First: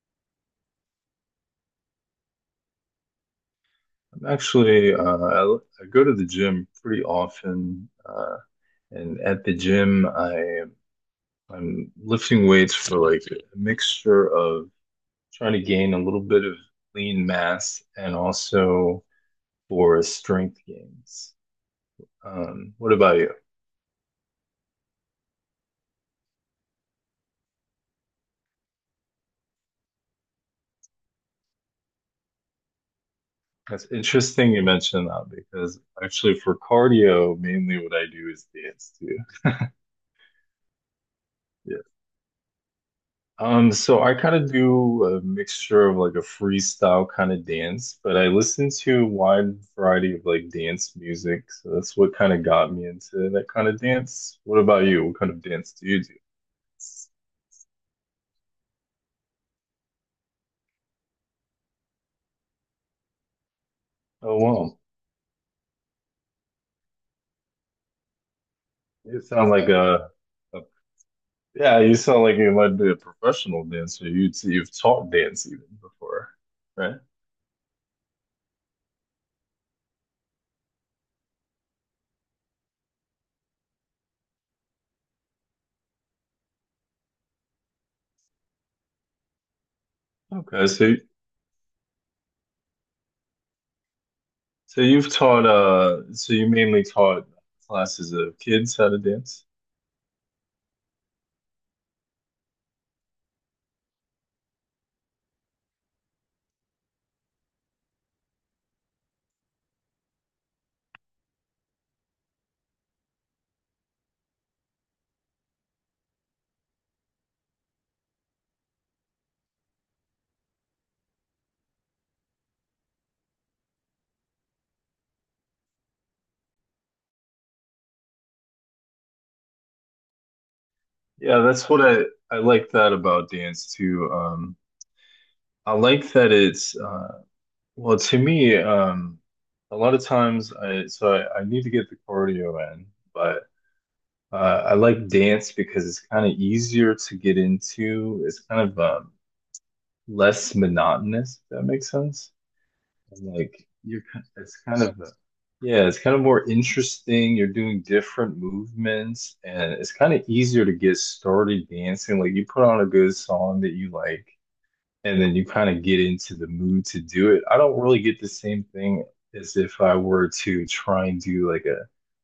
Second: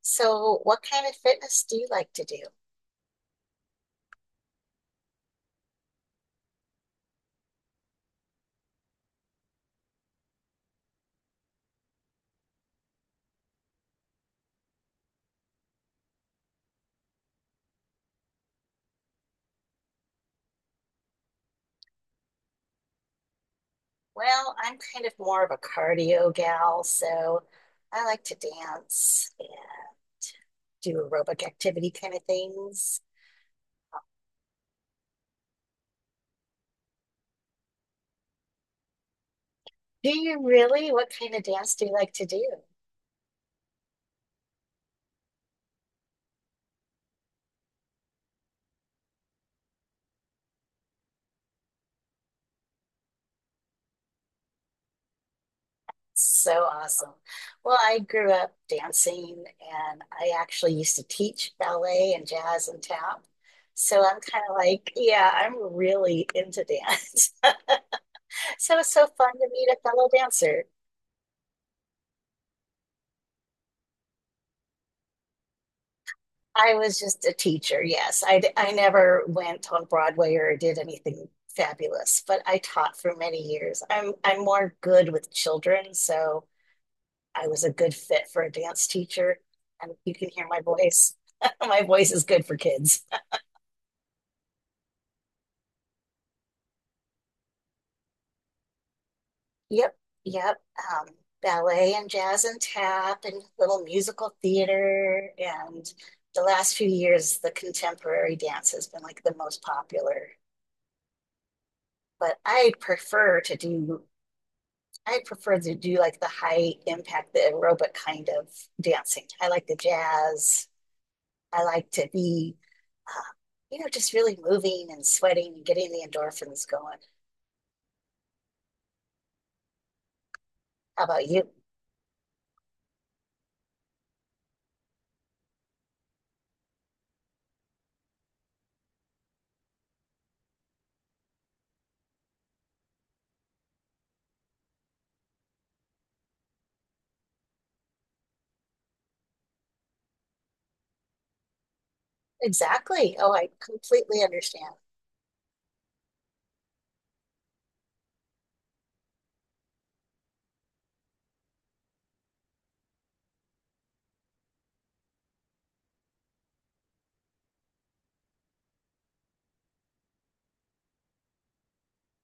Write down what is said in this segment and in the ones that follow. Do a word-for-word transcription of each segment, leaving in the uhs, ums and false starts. So, what kind of fitness do you like to do? I'm actually, uh, I, I go to the gym pretty often, uh, and at the gym, I I'm lifting weights for like a mixture of trying to gain a little bit of lean mass and also for strength gains. Um, what about you? Well, I'm kind of more of a cardio gal, so I like to dance and do aerobic activity kind of things. That's interesting you mentioned that because actually for cardio, mainly what I do is dance too. Do you really? What kind of dance Yeah. do you like to do? Um, so I kind of do a mixture of like a freestyle kind of dance, but I listen to a wide variety of like dance music. So that's what kind of got me into that kind of dance. What about you? What kind of dance do you do? So awesome. Well, I grew up dancing and I actually used to teach ballet and jazz and tap. So I'm Oh, kind of wow. like, yeah, I'm really into dance. So it's so You fun to sound meet like a fellow a, a dancer. yeah, you sound like you might be a professional dancer. You you've taught dance even before, I right? was just a teacher, yes. I, d- I never went on Broadway or did anything fabulous, but I taught for many years. I'm I'm more good with children, so I was a good fit for a dance teacher. And you can hear my Okay, so voice. My voice is good for kids. so you've taught uh so you mainly taught classes of kids how to dance? Yep, yep. Um, Ballet and jazz and tap and little musical theater. And the last few years, the contemporary dance has been like the most popular. But I prefer to do I prefer to do like the high impact, the aerobic kind of dancing. I like the jazz. I like to be, uh, you know, just really moving and sweating and getting the endorphins going. How about Yeah, you? that's what I I like that about dance too. Um, I like that it's uh, well, to me. Um, a lot of times, I so I, I need to get the cardio in, but uh, I like dance because it's kind of easier to get into. It's kind of um, less monotonous, if that makes sense. Exactly. Oh, And, I like you're completely kind it's understand. kind of a- yeah, it's kind of more interesting. You're doing different movements and it's kind of easier to get started dancing. Like you put on a good song that you like and then you kind of get into the mood to do it. I don't really get the same thing as if I were to try and do like a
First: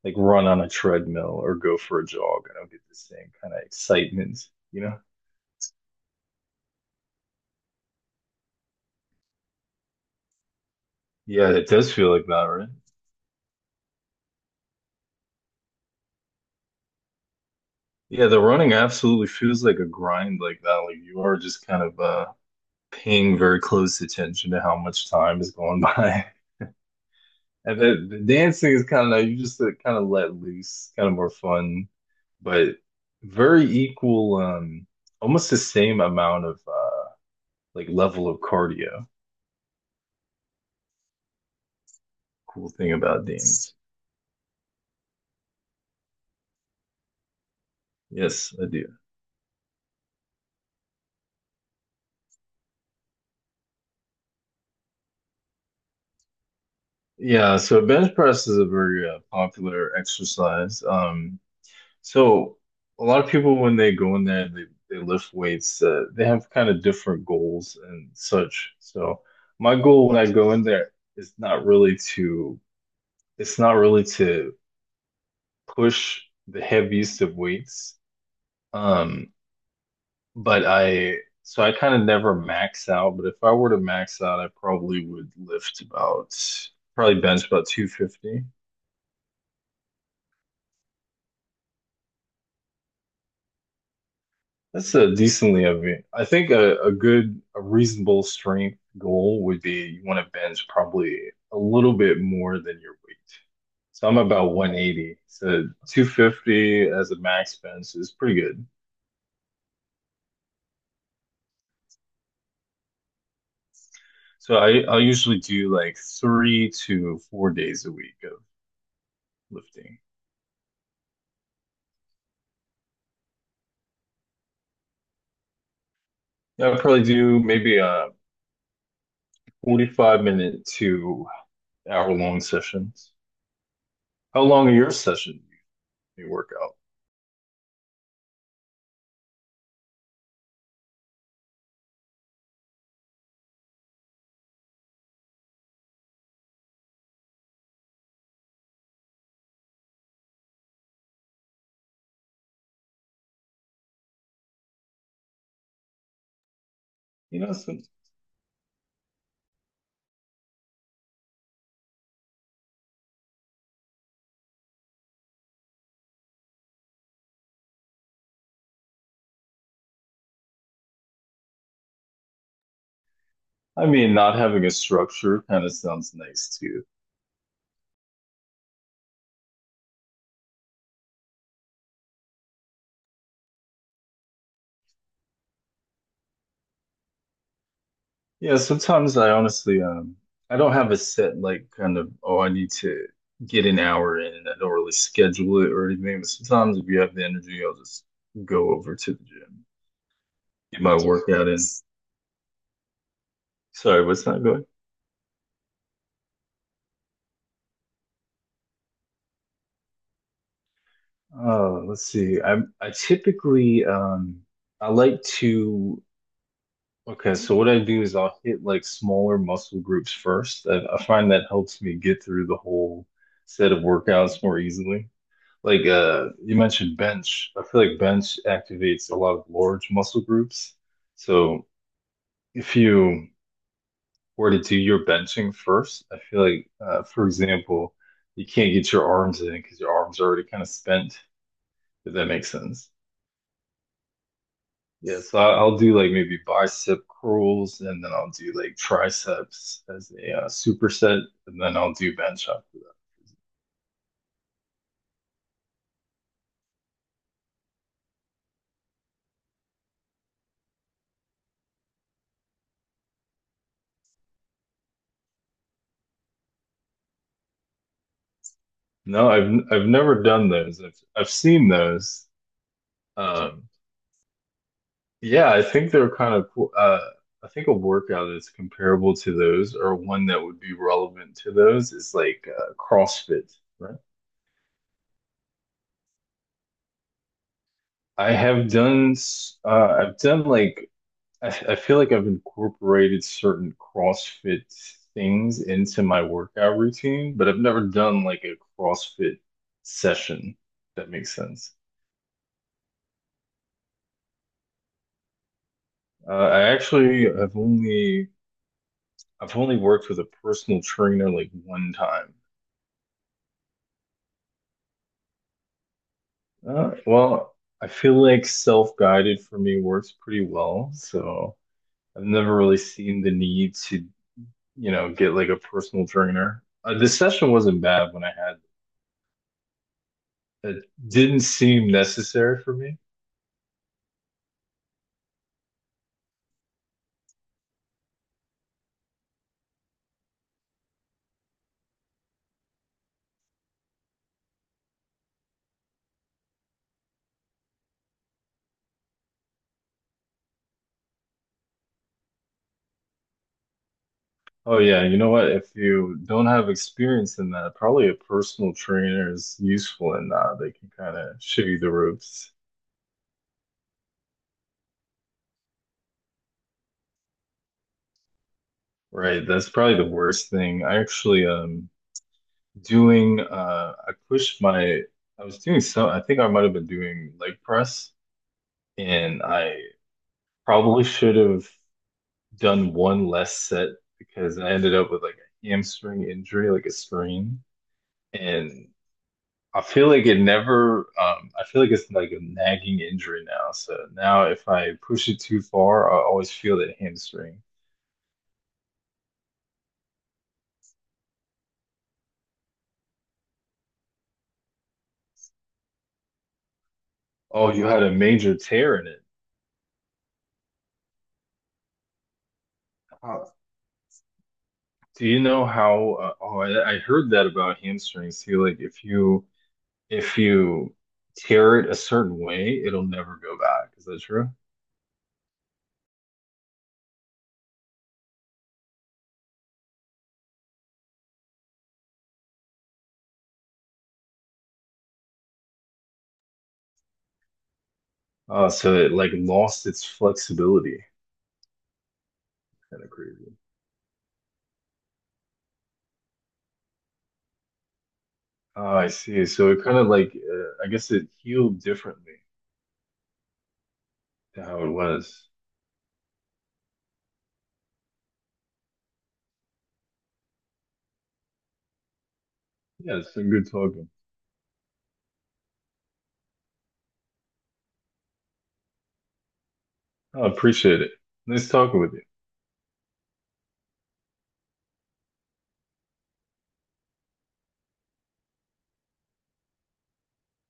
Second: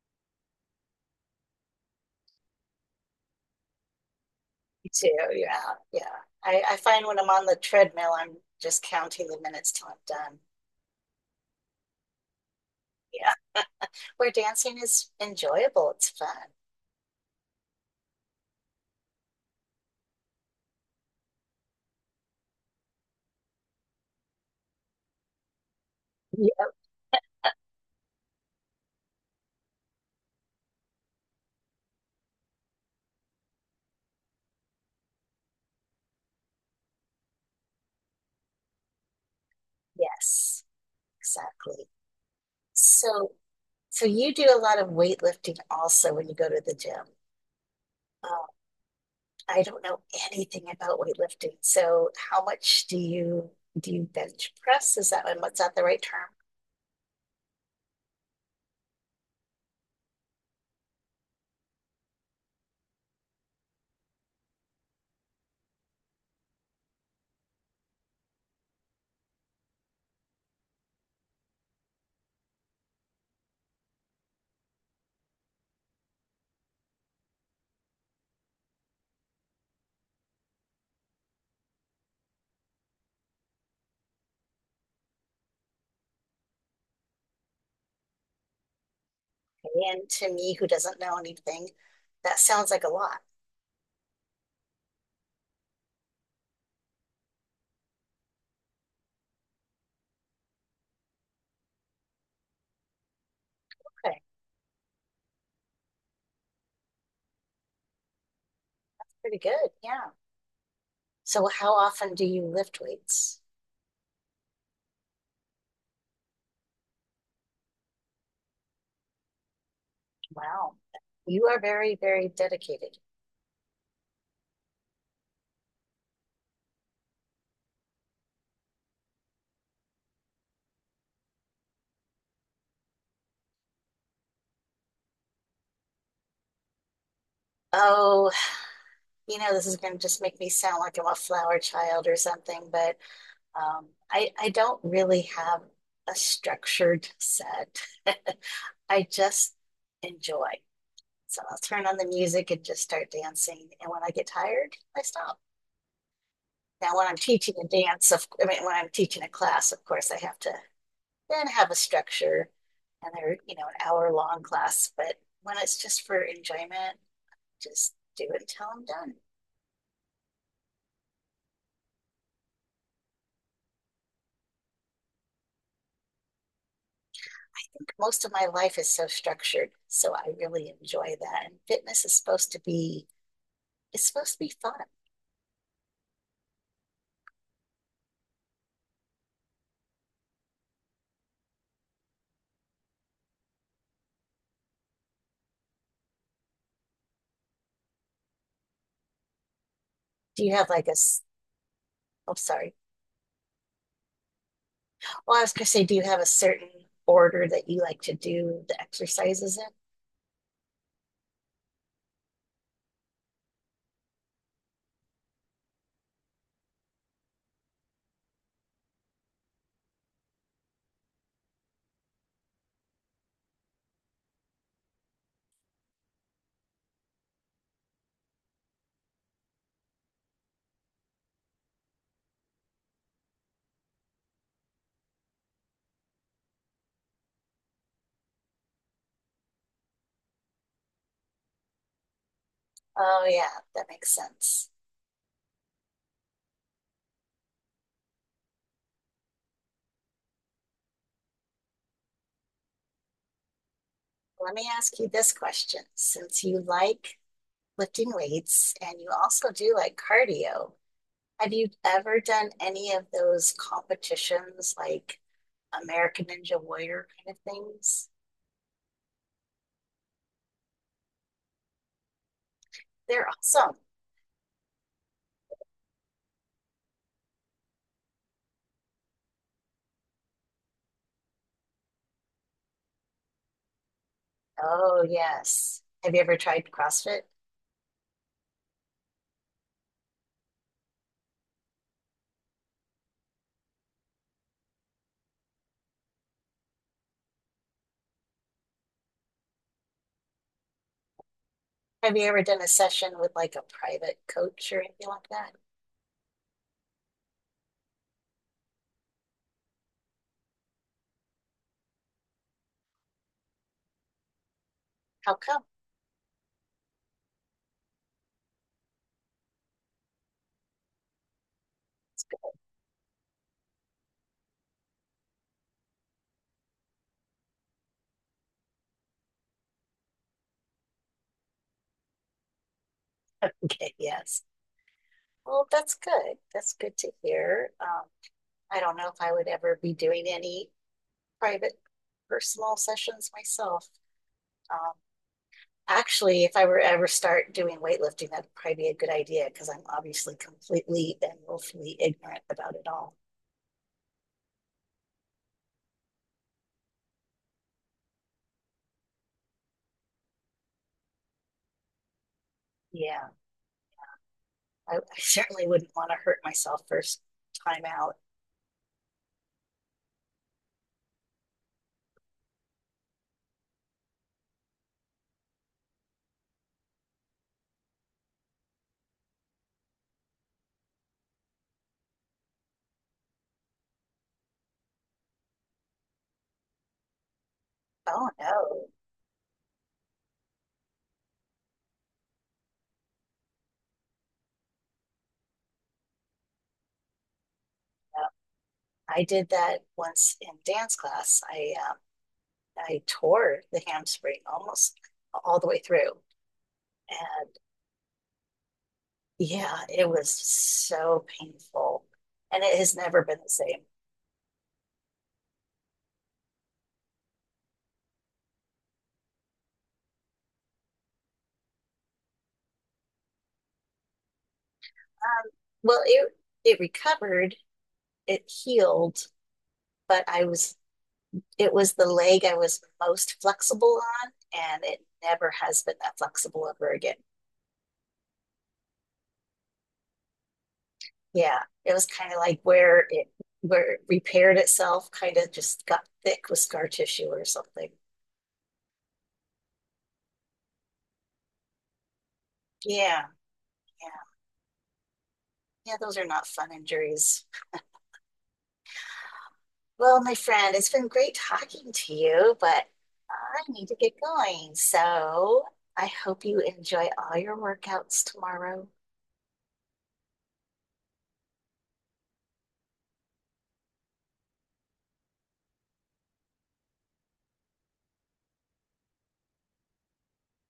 like run on a treadmill or go for a jog. I don't get the same kind of excitement, you Me know? too. Yeah. Yeah. I, I find when I'm on the treadmill, I'm just counting the minutes till I'm done. Yeah, it does feel like that, right? Yeah. Where dancing is enjoyable, it's fun. Yeah, the running absolutely feels like a grind like that. Like you are just kind of uh paying very close attention to how much time is going by. Yeah. And the, the dancing is kind of you just like, kind of let loose, kind of more fun, but very equal, um almost the same amount of uh like level of cardio. Yes, exactly. Cool thing about So, dance. So you do a lot of weightlifting also when you go to the gym. Um, Yes, I do. I don't know anything about weightlifting. So how much do you do you bench press? Is that what's that the right term? Yeah, so bench press is a very uh, popular exercise. Um, So a lot of people when they go in there and they, they lift weights, uh, they have kind of different goals and such. So my goal when I go in there is not really to it's not really to push the heaviest of weights. Um, but I so I kind of never max out, but if I were to max out, I probably would lift about probably bench about two fifty. And to me, who doesn't know anything, that sounds like a lot. That's a decently of it. I think a, a good, a reasonable strength goal would be you want to bench probably a little bit more than your weight. So I'm Okay, about one eighty. So two fifty as a max bench is pretty good. pretty good. Yeah. So how often do you lift weights? So I, I'll usually do like three to four days a week of lifting. Wow. You are very, very dedicated. I'll probably do maybe a forty-five minute to hour long sessions. How long are your sessions? You work out? Oh, you know, this is going to just make me sound like I'm a flower child or something, but Um, I, I don't really have a structured set. I just enjoy. So I'll turn on the music and just start dancing. And when I get tired, I stop. Now, when I'm You know, teaching a some, dance, of, I mean, when I'm teaching a class, of course, I have to then have a structure and they're, you know, an hour long class. But when it's just for enjoyment, just do it until I'm done. I I mean, not having a structure kind of sounds nice too. think most of my life is so structured. So I really enjoy that. And fitness is supposed to be It's supposed to be fun. Yeah, sometimes I honestly, um, I don't have a set like kind of, oh, I need to get an hour in. I don't really schedule it or anything. But sometimes if you have the energy, I'll just go over to the gym, Do you have get like a? my workout in. Oh, sorry. Sorry, what's not going? Well, I was gonna say, do you have a certain order that you like to do the exercises in? Uh, let's see. I'm I typically um I like to okay, so what I do is I'll hit like smaller muscle groups first. I, I find that helps me get through the whole set of workouts more easily. Like uh, you mentioned bench. I feel like bench activates a lot of large muscle groups. So if you were to do your benching first, I feel like, uh, for example, you can't get your arms in because your arms are already kind of spent, if that makes sense. Oh, yeah, that makes sense. Yeah, so I- I'll do like maybe bicep curls and then I'll do like triceps as a uh, superset and then I'll do bench after that. Let me ask you this question. Since you like lifting weights and you also do like cardio, have you ever done any of those competitions like American Ninja Warrior kind of things? No, I've I've never done those. I've I've seen those. They're Um, awesome. yeah, I think they're kind of cool. Uh, I think a workout that's comparable to those or one that would be relevant to those is like uh, CrossFit, right? Oh, yes. Have you ever tried CrossFit? I have done s- uh, I've done like I, I feel like I've incorporated certain CrossFit things into my workout routine, but I've never done like a CrossFit session, if that makes sense. Have you ever done a session with like a private coach or anything like that? Uh, I actually have only I've only worked with a personal trainer like one time. How come? Uh, well, I feel like self-guided for me works pretty well, so I've never really seen the need to, you know, get like a personal trainer. Uh, the session wasn't bad when I had it. Didn't seem necessary for me. Okay, yes. Well, that's good. That's good to hear. Um, I don't know if I would ever be doing any private personal sessions myself. Um, Actually, if I were ever start doing weightlifting, that'd probably be a good idea because I'm obviously completely and willfully ignorant about it all. Oh yeah, you know what? If you don't have experience in that, probably a personal trainer is useful in that. They can kind of show you the ropes. Yeah, I, I certainly wouldn't want to hurt myself first time out. Right. That's probably the worst thing. I actually um doing uh I pushed my I was doing some I think I might have been doing leg press and I probably should have done one less set because I ended up with like a hamstring injury, like a strain. Oh no. And I feel like it never, um, I feel like it's like a nagging injury now. So now if I push it too far, I always feel that hamstring. I did that once in dance class. I um, I tore the hamstring almost all the way through, and Oh, you had a major tear in it. yeah, it was so painful, and it has never been the How, same. do you know how? Uh, oh, I, I heard that about hamstrings too. Like if you if you tear it a certain way, it'll never go back. Is that true? Well, it it recovered, it healed, but I was it was the leg I was most flexible on, and it never has been that flexible ever again. Uh, so it like lost its flexibility. Yeah, it was kind of like Kind where of it crazy. where it repaired itself, kind of just got thick with scar tissue or something. Oh, I see. So it kind of like uh, I guess it healed differently Yeah. Yeah, to how it was. yeah, those are not fun injuries. Well, my friend, it's been great talking to you, but Yeah, it's been I good need to talking. get going. So I hope you enjoy all your workouts tomorrow. I appreciate it. Nice talking with you.